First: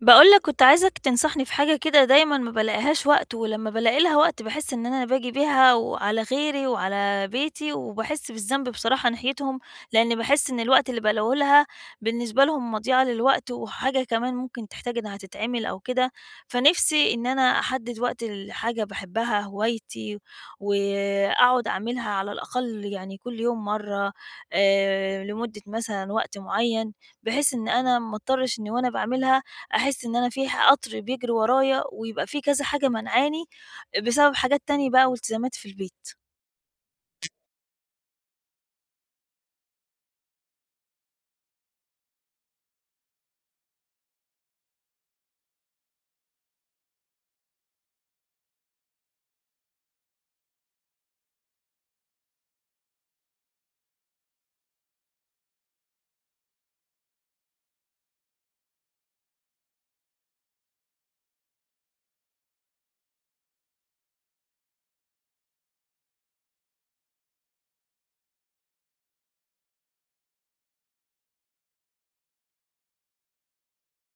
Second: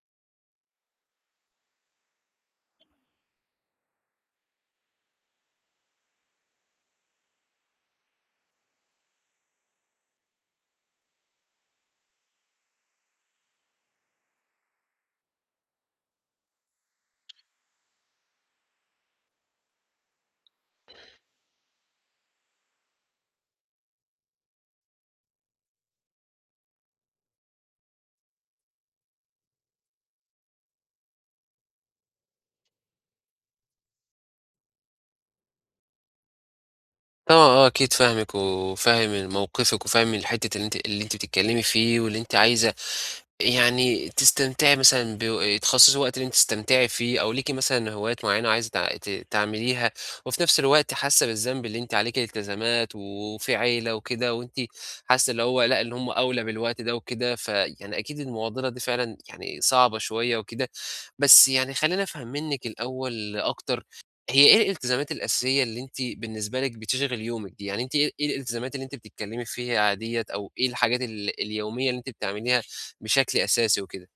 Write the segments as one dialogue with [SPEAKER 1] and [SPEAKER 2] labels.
[SPEAKER 1] باقول لك كنت عايزاك تنصحني في حاجة كده، دايمًا ما بالاقيهاش وقت، ولمّا بالاقي لها وقت باحس إن أنا باجي بيها وعلى غيري وعلى بيتي، وباحس بالذنب بصراحة ناحيتهم، لإن باحس إن الوقت اللي بالاقيه لها بالنسبة لهم مضيعة للوقت، وحاجة كمان ممكن تحتاج إنها تتعمل أو كده. فنفسي إن أنا أحدد وقت لحاجة باحبها، هوايتي، وأقعد أعملها على الأقل يعني كل يوم مرة، لمدة مثلًا وقت معين، بحيث إن أنا ما اضطرش إني وأنا باعملها أحس إن أنا في قطر بيجري ورايا، ويبقى في كذا حاجة مانعاني بسبب حاجات تانية بقى والتزامات في البيت.
[SPEAKER 2] طبعًا آه، أكيد فاهمِك وفاهم موقفِك وفاهم الحتّة اللي أنتِ بتتكلّمي فيه واللي أنتِ عايزة يعني تستمتعي مثلًا تخصصي وقت إن أنتِ تستمتعي فيه، أو ليكِ مثلًا هوايات معيّنة عايزة تع ت تعمليها. وفي نفس الوقت حاسة بالذنب اللي أنتِ عليكِ التزامات وفي عيلة وكده، وأنتِ حاسة اللي هو لأ، اللي هم أولى بالوقت ده وكده. فيعني أكيد المعضلة دي فعلًا يعني صعبة شوية وكده. بس يعني خلّيني أفهم منِّك الأول أكتر، هي إيه الالتزامات الأساسية اللي أنتِ بالنسبة لِك بتشغل يومِك دي؟ يعني أنتِ إيه الالتزامات اللي أنتِ بتتكلمي فيها ديّة، أو إيه الحاجات اليومية اللي أنتِ بتعمليها بشكل أساسي وكده.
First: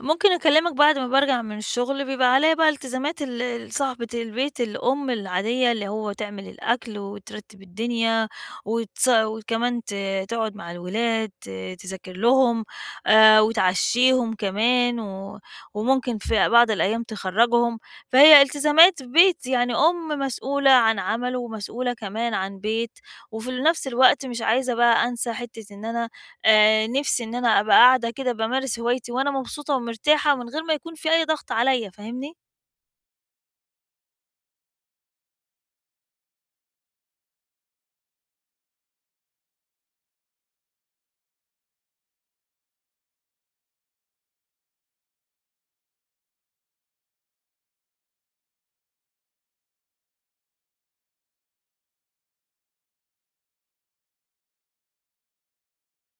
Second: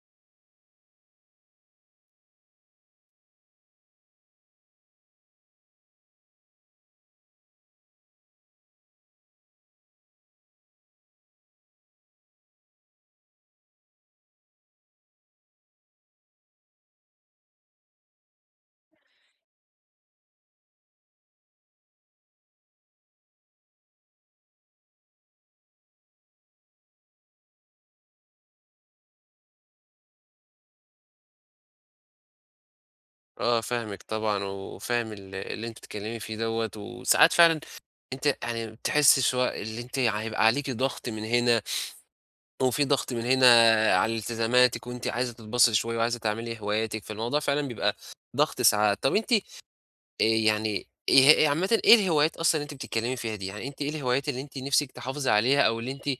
[SPEAKER 1] ممكن أكلّمك بعد ما بارجع من الشغل، بيبقى عليّا بقى التزامات ال صاحبة البيت، الأم العادية، اللي هو تعمل الأكل وترتّب الدنيا، وكمان تقعد مع الولاد، تذاكر لهم، وتعشّيهم كمان، وممكن في بعض الأيام تخرّجهم. فهي التزامات بيت، يعني أم مسؤولة عن عمل ومسؤولة كمان عن بيت، وفي نفس الوقت مش عايزة بقى أنسى حتّة إن أنا، نِفْسي إن أنا أبقى قاعدة كده بامارس هوايتي وأنا مبسوطة ومرتاحة من غير ما يكون في أي ضغط عليّا، فاهمني؟
[SPEAKER 2] آه فاهمِك طبعًا، وفاهم اللي أنتِ بتتكلمي فيه دوّة، وساعات فعلًا أنتِ يعني بتحسي شوية اللي أنتِ هيبقى عليكِ ضغط من هنا، وفي ضغط من هنا على التزاماتِك. وأنتِ عايزة تتبسطي شوية وعايزة تعملي هواياتِك، فالموضوع فعلًا بيبقى ضغط ساعات. طب أنتِ يعني إيه عامةً إيه الهوايات أصلًا اللي أنتِ بتتكلمي فيها دي؟ يعني أنتِ إيه الهوايات اللي أنتِ نِفْسِك تحافظي عليها أو اللي أنتِ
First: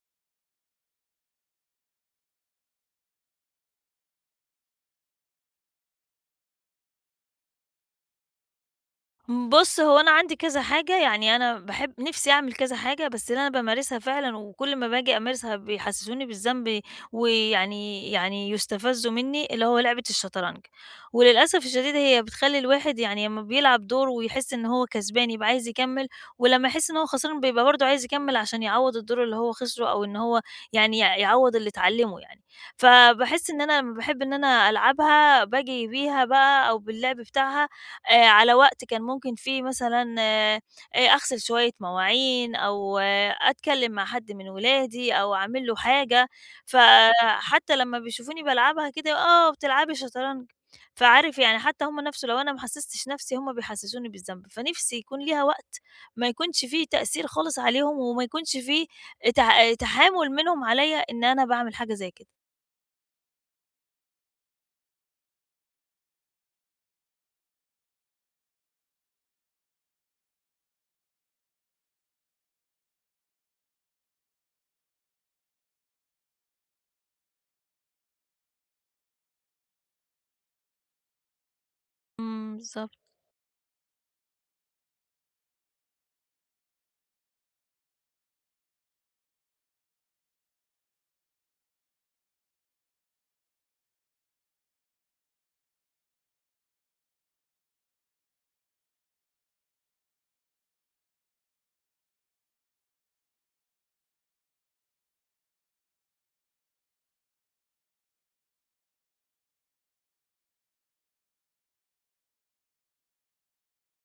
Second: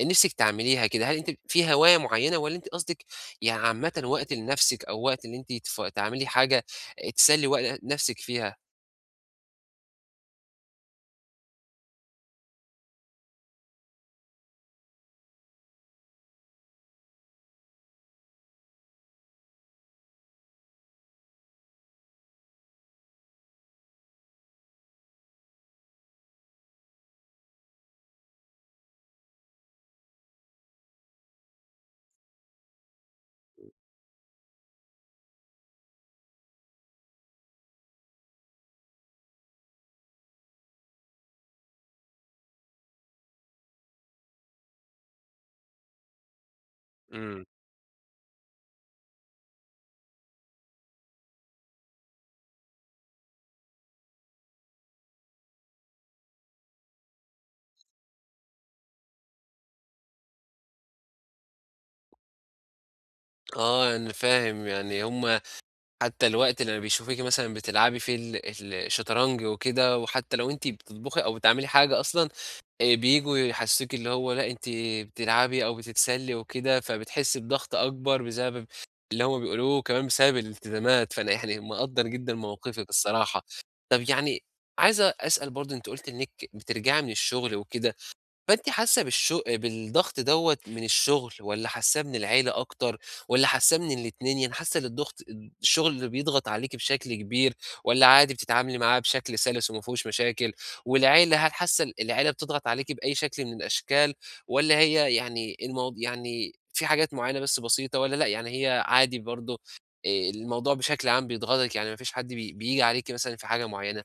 [SPEAKER 2] نِفْسِك تعمليها كده؟ هل أنتِ في هواية معيّنة والّا أنتِ قصدِك يعني عامةً وقت لنَفْسِك أو وقت اللي أنتِ تعملي حاجة تسلّي نَفْسِك فيها؟
[SPEAKER 1] بُص، هو أنا عندي كذا حاجة، يعني أنا باحب نِفْسي أعمل كذا حاجة، بس اللي أنا بامارسها فعلًا وكل ما باجي أمارسها بيحسسوني بالذنب ويعني يُستفزّوا منّي، اللي هو لعبة الشطرنج. وللأسف الشديد هي بتخلّي الواحد يعني أمّا بيلعب دور ويحس إن هو كسبان يبقى عايز يكمّل، ولمّا يحس إن هو خسران بيبقى برضه عايز يكمّل عشان يعوّض الدور اللي هو خسره، أو إن هو يعني يعوّض اللي اتعلّمه يعني. فباحس إن أنا لمّا باحب إن أنا ألعبها باجي بيها بقى، أو باللعب بتاعها على وقت كان ممكن فيه مثلًا، أغسل شوية مواعين، أو أتكلّم مع حد من ولادي أو أعمل له حاجة،
[SPEAKER 2] إمم.
[SPEAKER 1] فحتى لمّا بيشوفوني بالعبها كده، آه بتلعبي شطرنج، فعارف يعني، حتى هُم نَفْسه لو أنا ما حسستش نَفْسي هُم بيحسسوني بالذنب، فنِفْسي يكون ليها وقت ما يكونش فيه تأثير خالص عليهم، وما يكونش فيه تحامُل منهم عليّا إن أنا باعمل حاجة زي كده.
[SPEAKER 2] آه، أنا فاهم، يعني هم حتى الوقت لمّا بيشوفوكِ مثلًا بتلعبي فيه الشطرنج وكده، وحتى لو أنتِ بتطبخي أو بتعملي حاجة أصلًا، بييجوا يحسّسوكِ اللي هو لأ، أنتِ بتلعبي أو بتتسلّي وكده. فبتحسّي بضغط أكبر بسبب اللي هم بيقولوه، وكمان بسبب الالتزامات. فأنا يعني مقدّر جدًا
[SPEAKER 1] إمم،
[SPEAKER 2] موقفِك
[SPEAKER 1] بالضبط.
[SPEAKER 2] الصراحة. طَب يعني عايز أسأل برضه، أنتِ قُلتِ إنِّك بترجعي من الشغل وكده، فأنتِ حاسة بالضغط دوّة من الشغل والّا حاساه من العيلة أكتر والّا حاساه من الاتنين؟ يعني حاسة إن الضغط الشغل اللي بيضغط عليكِ بشكل كبير والّا عادي بتتعاملي معاه بشكل سلس وما فيهوش مشاكل؟ والعيلة، هل حاسة العيلة بتضغط عليكِ بأي شكل من الأشكال والّا هي يعني يعني في حاجات معينة بس بسيطة، والّا لأ، يعني هي عادي برضه الموضوع بشكل عام بيضغطِك، يعني ما فيش حد بييجي عليكِ مثلًا في حاجة معينة؟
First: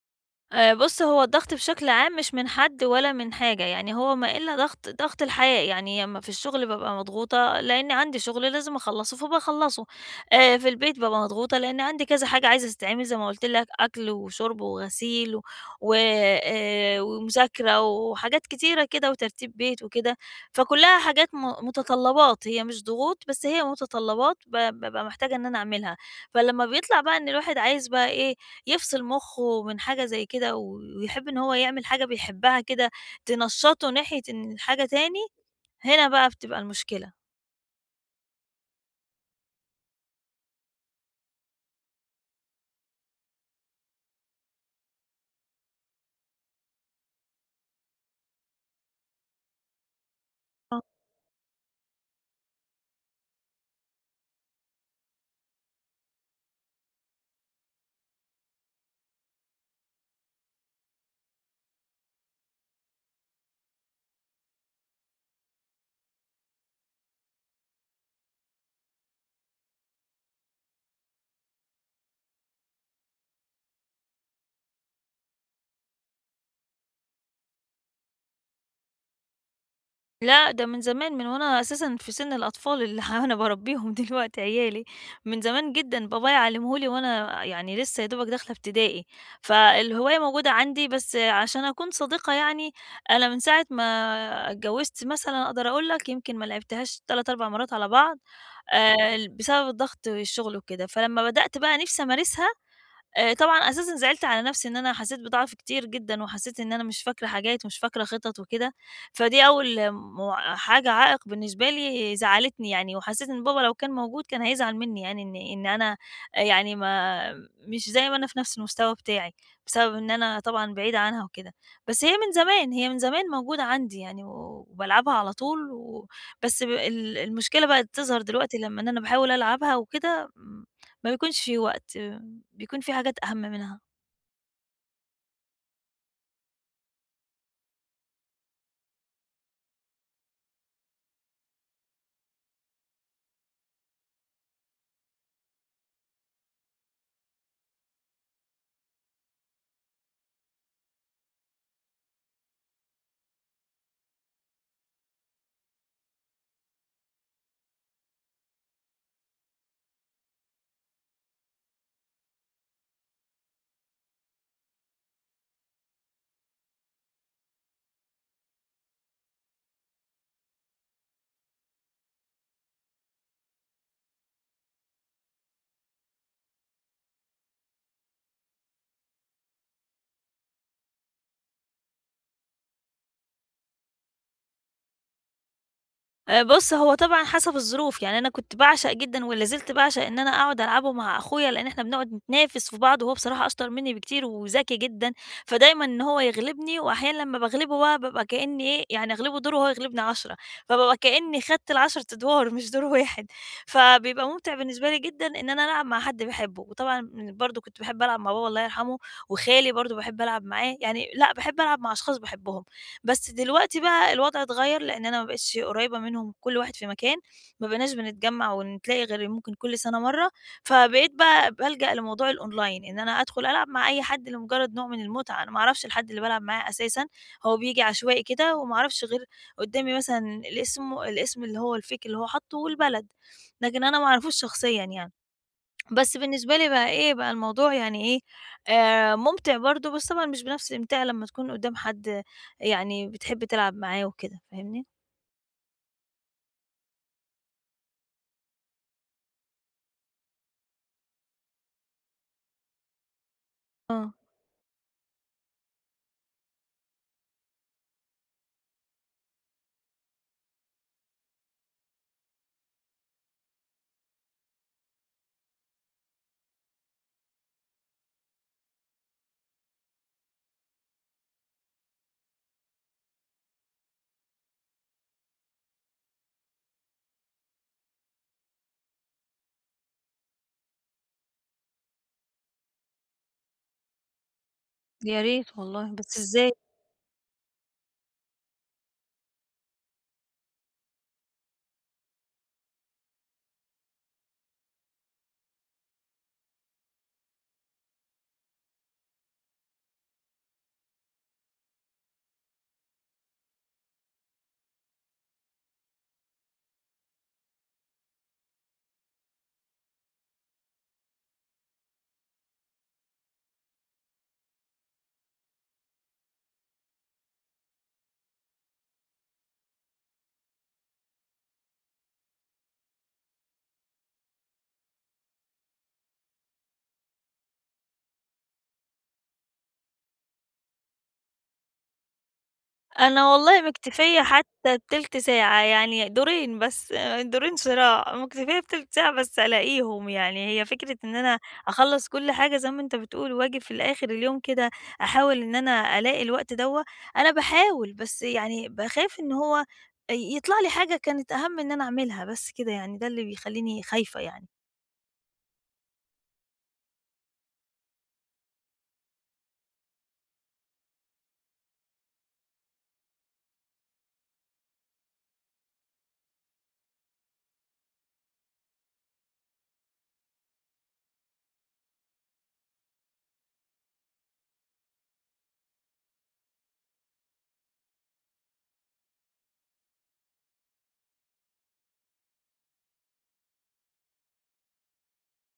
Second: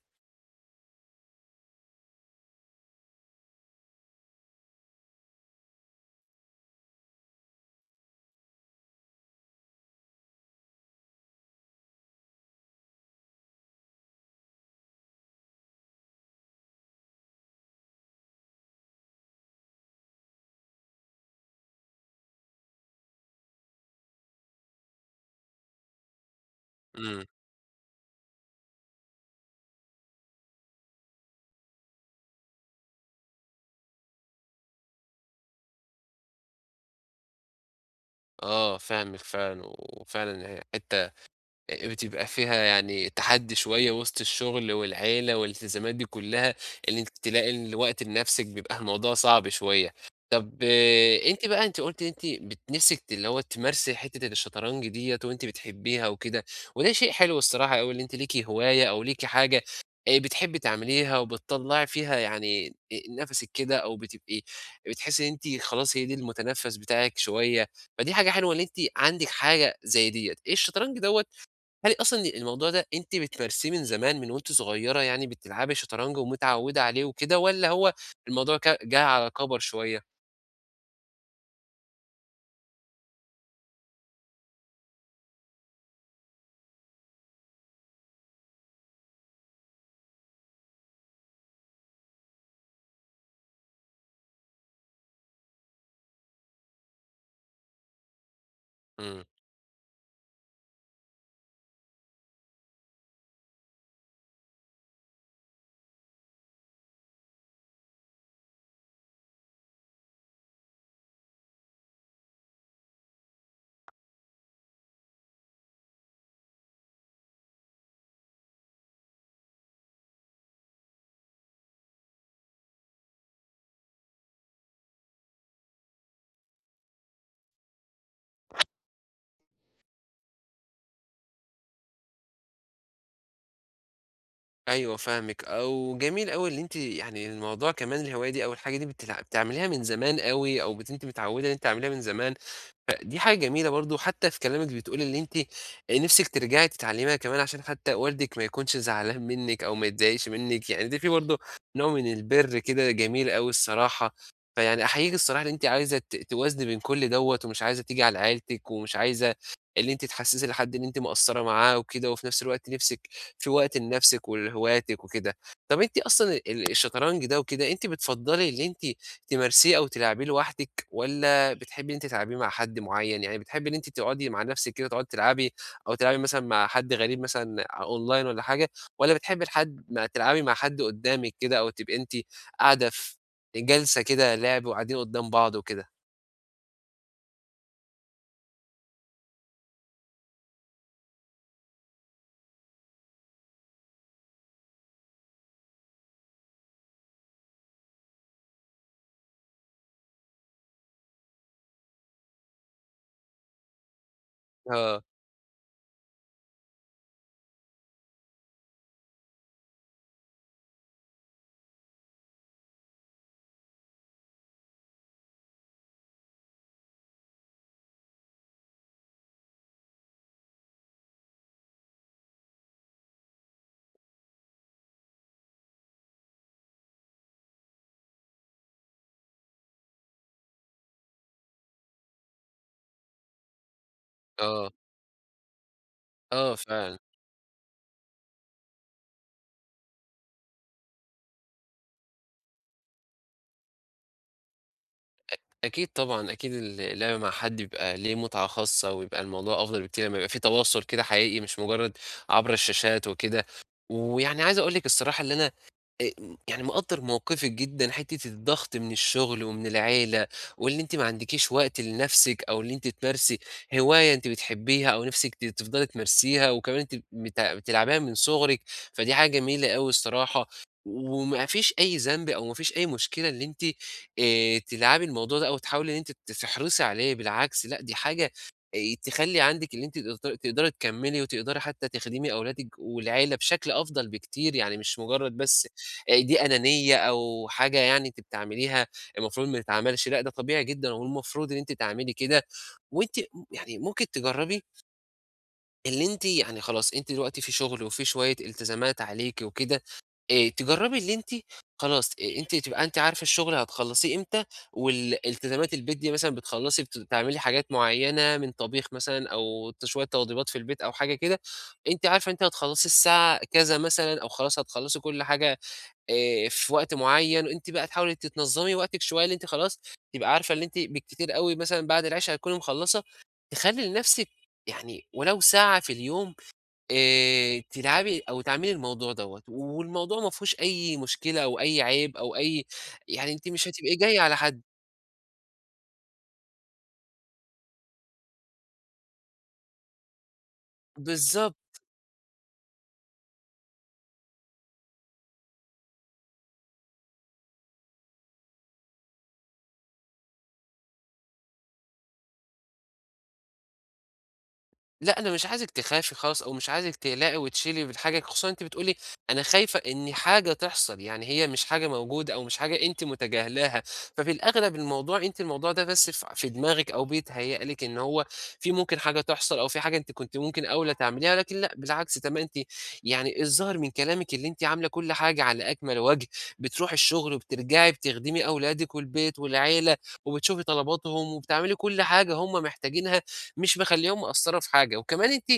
[SPEAKER 1] بُص، هو الضغط بشكل عام مش من حد ولا من حاجة، يعني هو ما إلا ضغط الحياة، يعني أمّا في الشغل بابقى مضغوطة لإن عندي شغل لازم أخلّصه فباخلّصه، في البيت بابقى مضغوطة لإن عندي كذا حاجة عايزة تتعمل زي ما قُلت لك، أكْل وشُرب وغسيل و وآآ ومذاكرة وحاجات كتيرة كده وترتيب بيت وكده، فكُلّها حاجات متطلّبات، هي مش ضغوط، بس هي متطلّبات بابقى محتاجة إن أنا أعملها. فلمّا بيطلع بقى
[SPEAKER 2] إمم.
[SPEAKER 1] إن الواحد عايز بقى إيه، يفصل مُخّه من حاجة زي كده ويحب إن هو يعمل حاجة بيحبها كده تنشّطه ناحية إن حاجة تاني، هنا بقى بتبقى المشكلة.
[SPEAKER 2] آه فاهمِك فعلًا، وفعلًا هي حتّة بتبقى فيها يعني تحدّي شوية وسط الشغل والعيلة والالتزامات دي كلّها. إن أنتِ تلاقي الوقت لنَفْسِك بيبقى الموضوع صعب شوية. طَب آه، أنتِ بقى أنتِ قُلتِ أنتِ نِفْسِك اللي هو تمارسي حتّة الشطرنج ديّة وأنتِ بتحبّيها وكده، وده شيء حلو الصراحة أوي إن أنتِ ليكِ هواية أو ليكِ حاجة بتحبّي تعمليها وبتطلّعي فيها يعني آآ نَفَسِك كده، أو بتبقي بتحسّي إن أنتِ خلاص هي دي المتنفّس بتاعِك شوية. فدي حاجة حلوة إن أنتِ عندِك حاجة زي ديّة. الشطرنج دوّة، هل أصلًا الموضوع ده أنتِ بتمارسيه من زمان من وأنتِ صغيرة، يعني بتلعبي شطرنج ومتعودة عليه وكده، والّا هو الموضوع جه على كبر شوية؟
[SPEAKER 1] لأ، ده من زمان، من وأنا أساسًا في سِن الأطفال اللي أنا باربّيهم دلوقتي عيالي، من زمان جدًا، بابايا علّمه لي وأنا يعني لسه يا دوبك داخلة ابتدائي، فالهواية موجودة عندي، بس عشان أكون صادقة يعني، أنا من ساعة ما اتجوّزت مثلًا أقدر أقول لك يمكن ما لعبتهاش 3، 4 مرات على بعض.
[SPEAKER 2] إمم،
[SPEAKER 1] بسبب الضغط والشغل وكده، فلمّا بدأت بقى نِفْسي أمارسها، طبعًا أساسًا زعلت على نَفْسي إن أنا حسّيت بضعف كتير جدًا، وحسّيت إن أنا مش فاكرة حاجات ومش فاكرة خِطَط وكده، فدي أول حاجة عائق بالنسبة لي زعّلتني يعني، وحسّيت إن بابا لو كان موجود كان هيزعل منّي، يعني إن أنا يعني ما مش زي ما أنا في نَفْس المستوى بتاعي، بسبب إن أنا طبعًا بعيدة عنها وكده. بس هي من زمان، هي من زمان موجودة عندي يعني وبالعبها على طول، بس ب ال المشكلة بقت تظهر دلوقتي لمّا إن أنا باحاول ألعبها وكده، ما بيكونش في وقت. بيكون في حاجات أهم منها.
[SPEAKER 2] أيوه فاهمِك. أو جميل أوي اللي أنتِ يعني الموضوع كمان الهواية دي أو الحاجة دي بتعمليها من زمان أوي، أو أنتِ متعودة إن أنتِ تعمليها من زمان، دي حاجة جميلة برضه. حتى في كلامِك بتقولي إن أنتِ نِفْسِك ترجعي تتعلميها كمان عشان حتى والدِك ما يكونش زعلان منِّك أو ما يتضايقش منِّك، يعني ده في برضه نوع من البِر كده جميل أوي الصراحة. فيعني أحييكِ الصراحة إن أنتِ عايزة توازني بين كل دوّة ومش عايزة تيجي على عيلتِك، ومش عايزة إن أنتِ تحسّسي لحد إن أنتِ مقصّرة معاه وكده، وفي نَفْس الوقت نِفْسِك في وقت لنَفْسِك ولهواياتِك وكده. طَب أنتِ أصلًا الشطرنج ده وكده، أنتِ بتفضّلي إن أنتِ تمارسيه أو تلعبيه لوحدِك والّا بتحبي إن أنتِ تلعبيه مع حد معيّن؟ يعني بتحبي إن أنتِ تقعدي مع نفسِك كده تقعدي تلعبي، أو تلعبي مثلًا مع حد غريب مثلًا أونلاين والّا حاجة، والّا بتحبي الحد ما تلعبي مع حد قدّامِك كده أو تبقي أنتِ قاعدة في جلسة كده لعب وقاعدين قدّام بعض وكده؟
[SPEAKER 1] بُص، هو طبعًا حسب الظروف، يعني أنا كنت باعشق جدًا ولا زلت باعشق إن أنا أقعد ألعبه مع أخويا، لإن إحنا بنقعد نتنافس في بعض، وهو بصراحة أشطر منّي بكتير وذكي جدًا، فدايمًا إن هو يغلبني، وأحيانًا لمّا باغلبه بقى بابقى كإنّي إيه، يعني أغلبه دور وهو يغلبني 10، فبابقى كإنّي خدت ال10 أدوار مش دور واحد، فبيبقى ممتع بالنسبة لي
[SPEAKER 2] آه،
[SPEAKER 1] جدًا إن أنا ألعب مع حد باحبه، وطبعًا برضه كنت باحب ألعب مع بابا الله يرحمه، وخالي برضه باحب ألعب معاه، يعني لأ، باحب ألعب مع أشخاص باحبهم. بس دلوقتي بقى الوضع اتغيّر، لإن أنا ما بقيتش قريّبة منهم، كل واحد في مكان، ما بقيناش بنتجمّع ونتلاقي غير ممكن كل سَنة مرّة، فبقيت بقى بالجأ لموضوع الأونلاين، إن أنا أدخل ألعب مع أي حد لمجرّد نوع من المتعة، أنا ما أعرفش الحد اللي بالعب معاه أساسًا، هو بييجي عشوائي كده، وما أعرفش غير قدّامي مثلًا الاسم، الاسم اللي هو الfake اللي هو حاطّه والبلد، لكن أنا ما أعرفوش
[SPEAKER 2] آه،
[SPEAKER 1] شخصيًا يعني. بس
[SPEAKER 2] آه
[SPEAKER 1] بالنسبة لي بقى
[SPEAKER 2] فعلًا.
[SPEAKER 1] إيه، بقى الموضوع يعني إيه، مُمتع برضه، بس طبعًا مش بنفس الإمتاع لمّا تكون قدّام حد يعني بتحب تلعب معاه وكده، فاهمني؟
[SPEAKER 2] أكيد طبعًا، أكيد اللعب مع حد بيبقى ليه متعة خاصة ويبقى الموضوع أفضل بكتير لمّا يبقى في تواصل كده حقيقي مش مجرّد عبر الشاشات وكده.
[SPEAKER 1] آه،
[SPEAKER 2] ويعني عايز أقول لِك الصراحة اللي أنا آآ يعني مقدّر موقفِك جدًا، حتّة الضغط من الشغل ومن العيلة. وإن أنتِ ما عندكيش وقت لنَفْسِك أو إن أنتِ تمارسي هواية أنتِ بتحبيها أو نِفْسِك تفضلي تمارسيها، وكمان أنتِ بتلعبيها من صغرِك، فدي حاجة جميلة أوي الصراحة. وما فيش أي ذنب أو ما فيش أي مشكلة إن أنتِ تلعبي الموضوع ده أو تحاولي إن أنتِ تحرصي عليه. بالعكس، لأ دي حاجة تخلّي عندِك إن أنتِ تقدري تكمّلي وتقدري حتّى تخدمي أولادِك والعيلة بشكل أفضل بكتير، يعني مش
[SPEAKER 1] يا
[SPEAKER 2] مجرّد
[SPEAKER 1] ريت
[SPEAKER 2] بس
[SPEAKER 1] والله، بس
[SPEAKER 2] دي
[SPEAKER 1] إزاي؟
[SPEAKER 2] أنانية أو حاجة يعني أنتِ بتعمليها المفروض ما تتعملش. لأ، ده طبيعي جدًا والمفروض إن أنتِ تعملي كده. وأنتِ يعني ممكن تجرّبي اللي أنتِ يعني خلاص أنتِ دلوقتي في شغل وفي شوية التزامات عليكِ وكده، تجرّبي اللي أنتِ خلاص أنتِ تبقى أنتِ عارفة الشغل هتخلّصيه إمتى، وال التزامات البيت دي مثلًا بتخلّصي بت بتعملي حاجات معيّنة من طبيخ مثلًا أو شوية توضيبات في البيت أو حاجة كده. أنتِ عارفة أنتِ هتخلّصي الساعة كذا مثلًا، أو خلاص هتخلّصي كل حاجة في وقت معيّن. أنتِ بقى تحاولي تتنظّمي وقتِك شوية، اللي أنتِ خلاص تبقى عارفة اللي أنتِ بالكتير أوي مثلًا بعد العِشا هتكوني مخلّصة، تخلّي لنَفْسِك يعني ولو ساعة في اليوم تلعبي أو تعملي الموضوع دوّة، والموضوع ما فيهوش أي مشكلة أو أي عيب أو أي
[SPEAKER 1] أنا
[SPEAKER 2] يعني، أنتِ
[SPEAKER 1] والله
[SPEAKER 2] مش هتبقي جاية
[SPEAKER 1] مكتفية
[SPEAKER 2] على حد.
[SPEAKER 1] حتى بتلت ساعة، يعني دورين بس، دورين صراع، مكتفية بتلت ساعة بس ألاقيهم، يعني هي فكرة إن أنا
[SPEAKER 2] بالضبط.
[SPEAKER 1] أخلّص كل حاجة زي ما أنت بتقول، وآجي في الآخر اليوم كده أحاول إن أنا ألاقي الوقت دوّة، أنا باحاول، بس يعني باخاف إن هو يطلع لي حاجة كانت أهم إن أنا أعملها، بس كده يعني، ده اللي بيخلّيني خايفة يعني.
[SPEAKER 2] لأ، أنا مش عايزِك تخافي خالص أو مش عايزِك تقلقي وتشيلي بالحاجة، خصوصًا أنتِ بتقولي أنا خايفة إن حاجة تحصل، يعني هي مش حاجة موجودة أو مش حاجة أنتِ متجاهلاها. ففي الأغلب الموضوع أنتِ الموضوع ده بس في دماغِك أو بيتهيأ لِك إن هو في ممكن حاجة تحصل، أو في حاجة أنتِ كنتِ ممكن أولى تعمليها. لكن لأ، بالعكس تمامًا، أنتِ يعني الظاهر من كلامِك اللي أنتِ عاملة كل حاجة على أكمل وجه. بتروحي الشغل وبترجعي بتخدمي أولادِك والبيت والعيلة، وبتشوفي طلباتهم وبتعملي كل حاجة هم محتاجينها، مش مخلّياهم مقصّرة في حاجة. وكمان أنتِ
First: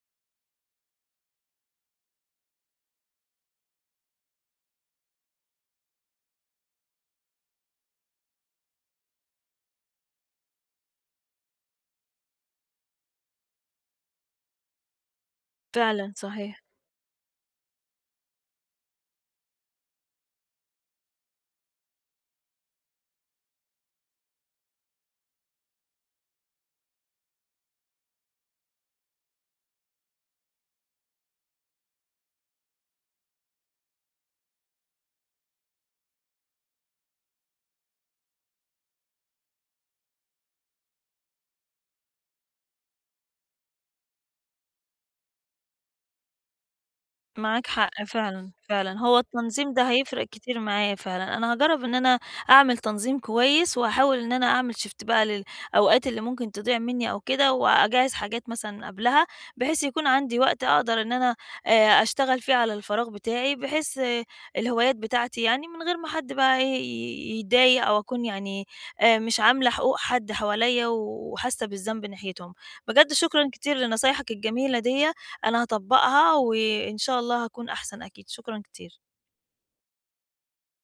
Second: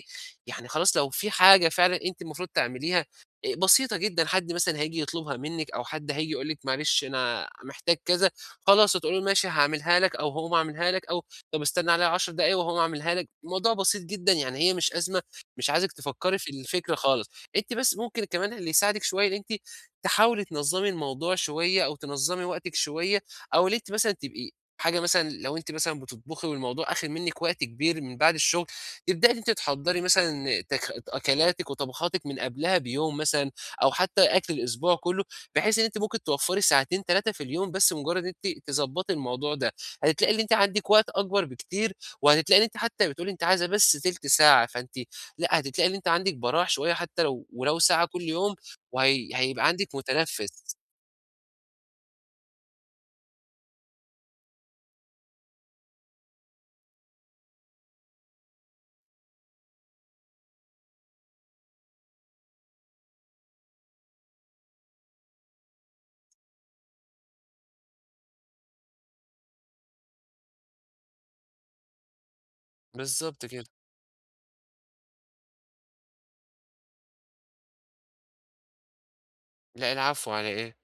[SPEAKER 2] يعني خلاص لو في حاجة فعلًا أنتِ المفروض تعمليها بسيطة جدًا، حد مثلًا هييجي يطلبها منِّك أو حد هييجي يقول لِك معلش أنا محتاج كذا، خلاص هتقولي له ماشي هاعملها لك، أو هاقوم أعملها لك، أو طب استنى عليّا 10 دقايق وهاقوم أعملها لك. الموضوع بسيط جدًا، يعني هي مش أزمة. مش عايزِك
[SPEAKER 1] فعلًا
[SPEAKER 2] تفكّري في
[SPEAKER 1] صحيح.
[SPEAKER 2] الفكرة خالص. أنتِ بس ممكن كمان اللي يساعدِك شوية إن أنتِ تحاولي تنظّمي الموضوع شوية أو تنظّمي وقتِك شوية، أو إن أنتِ مثلًا تبقي حاجة مثلًا لو أنتِ مثلًا بتطبخي والموضوع آخِد منِّك وقت كبير من بعد الشغل، تبدئي إن أنتِ تحضّري مثلًا أكلاتِك وطبخاتِك من قبلها بيوم مثلًا، أو حتى أكل الأسبوع كُلّه، بحيث إن أنتِ ممكن توفّري ساعتين 3 في اليوم بس مجرّد إن أنتِ تضبّطي الموضوع ده، هتلاقي إن أنتِ عندِك وقت أكبر بكتير، وهتلاقي إن أنتِ حتى بتقولي أنتِ عايزة بس تِلت ساعة، فأنتِ لأ، هتلاقي إن أنتِ عندِك براح شوية حتى لو
[SPEAKER 1] معاك
[SPEAKER 2] ولو
[SPEAKER 1] حق
[SPEAKER 2] ساعة كل
[SPEAKER 1] فعلًا،
[SPEAKER 2] يوم،
[SPEAKER 1] فعلًا، هو
[SPEAKER 2] وهي هيبقى
[SPEAKER 1] التنظيم ده
[SPEAKER 2] عندِك
[SPEAKER 1] هيفرق كتير
[SPEAKER 2] متنفِّس.
[SPEAKER 1] معايا فعلًا، أنا هاجرّب إن أنا أعمل تنظيم كويس، وهاحاول إن أنا أعمل shift بقى للأوقات اللي ممكن تضيع مني أو كده، وأجهّز حاجات مثلًا قبلها، بحيث يكون عندي وقت أقدر إن أنا، أشتغل فيه على الفراغ بتاعي، بحيث الهوايات بتاعتي يعني من غير ما حد بقى إيه يتضايق، أو أكون يعني، مش عاملة حقوق حد حواليّا وحاسة بالذنب ناحيتهم. بجد
[SPEAKER 2] بالضبط
[SPEAKER 1] شكرًا
[SPEAKER 2] كده.
[SPEAKER 1] كتير لنصايحك الجميلة ديّة، أنا هاطبّقها وإن شاء الله هاكون أحسن أكيد، شكرًا كتير.
[SPEAKER 2] لأ، العفو على إيه؟